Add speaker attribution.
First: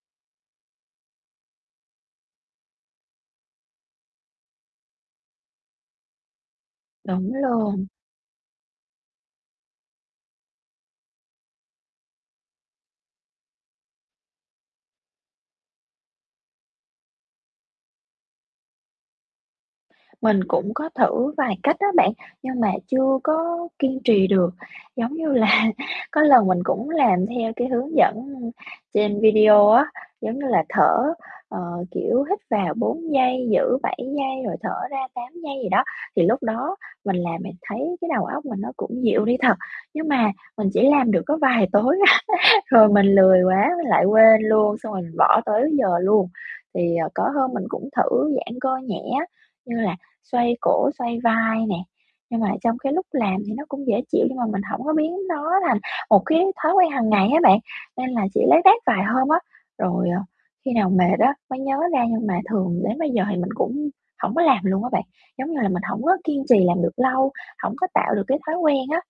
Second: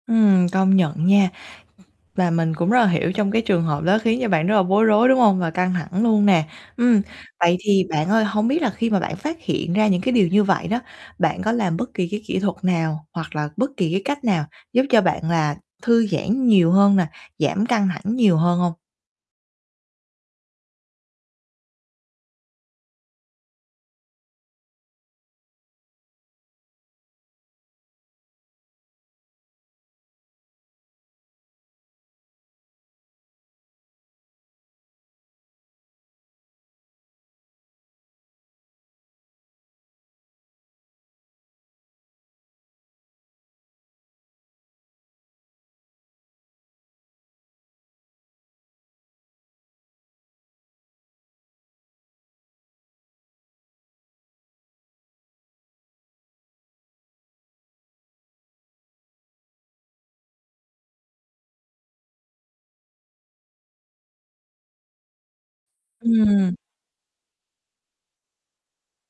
Speaker 1: Ừm, công nhận nha. Và mình cũng rất là hiểu trong cái trường hợp đó khiến cho bạn rất là bối rối, đúng hông? Và căng thẳng luôn nè. Ừm,
Speaker 2: Đúng
Speaker 1: vậy thì
Speaker 2: luôn.
Speaker 1: bạn ơi, hông biết là khi mà bạn phát hiện ra những cái điều như vậy đó, bạn có làm bất kỳ cái kỹ thuật nào hoặc là bất kỳ cái cách nào giúp cho bạn là thư giãn nhiều hơn nè, giảm căng thẳng nhiều hơn hông?
Speaker 2: Mình cũng có thử vài cách á bạn, nhưng mà chưa có kiên trì được. Giống như là, có lần mình cũng làm theo cái hướng dẫn trên video á, giống như là, thở, ờ, kiểu, hít vào 4 giây, giữ 7 giây rồi thở ra 8 giây gì đó, thì lúc đó mình làm mình thấy cái đầu óc mình nó cũng dịu đi thật. Nhưng mà mình chỉ làm được có vài tối à, rồi mình lười quá mình lại quên luôn, xong rồi mình bỏ tới giờ luôn. Thì, ờ, có hôm mình cũng thử giãn cơ nhẹ á, như là xoay cổ, xoay vai nè, nhưng mà trong cái lúc làm thì nó cũng dễ chịu nhưng mà mình hổng có biến nó thành một cái thói quen hằng ngày á bạn, nên là chỉ lác đác vài hôm á. Rồi, ờ, khi nào mệt á mới nhớ ra nhưng mà thường đến bây giờ thì mình cũng hổng có làm luôn á bạn, giống như là, mình hổng có kiên
Speaker 1: Ừm.
Speaker 2: trì làm được lâu, hổng có tạo được cái thói quen á.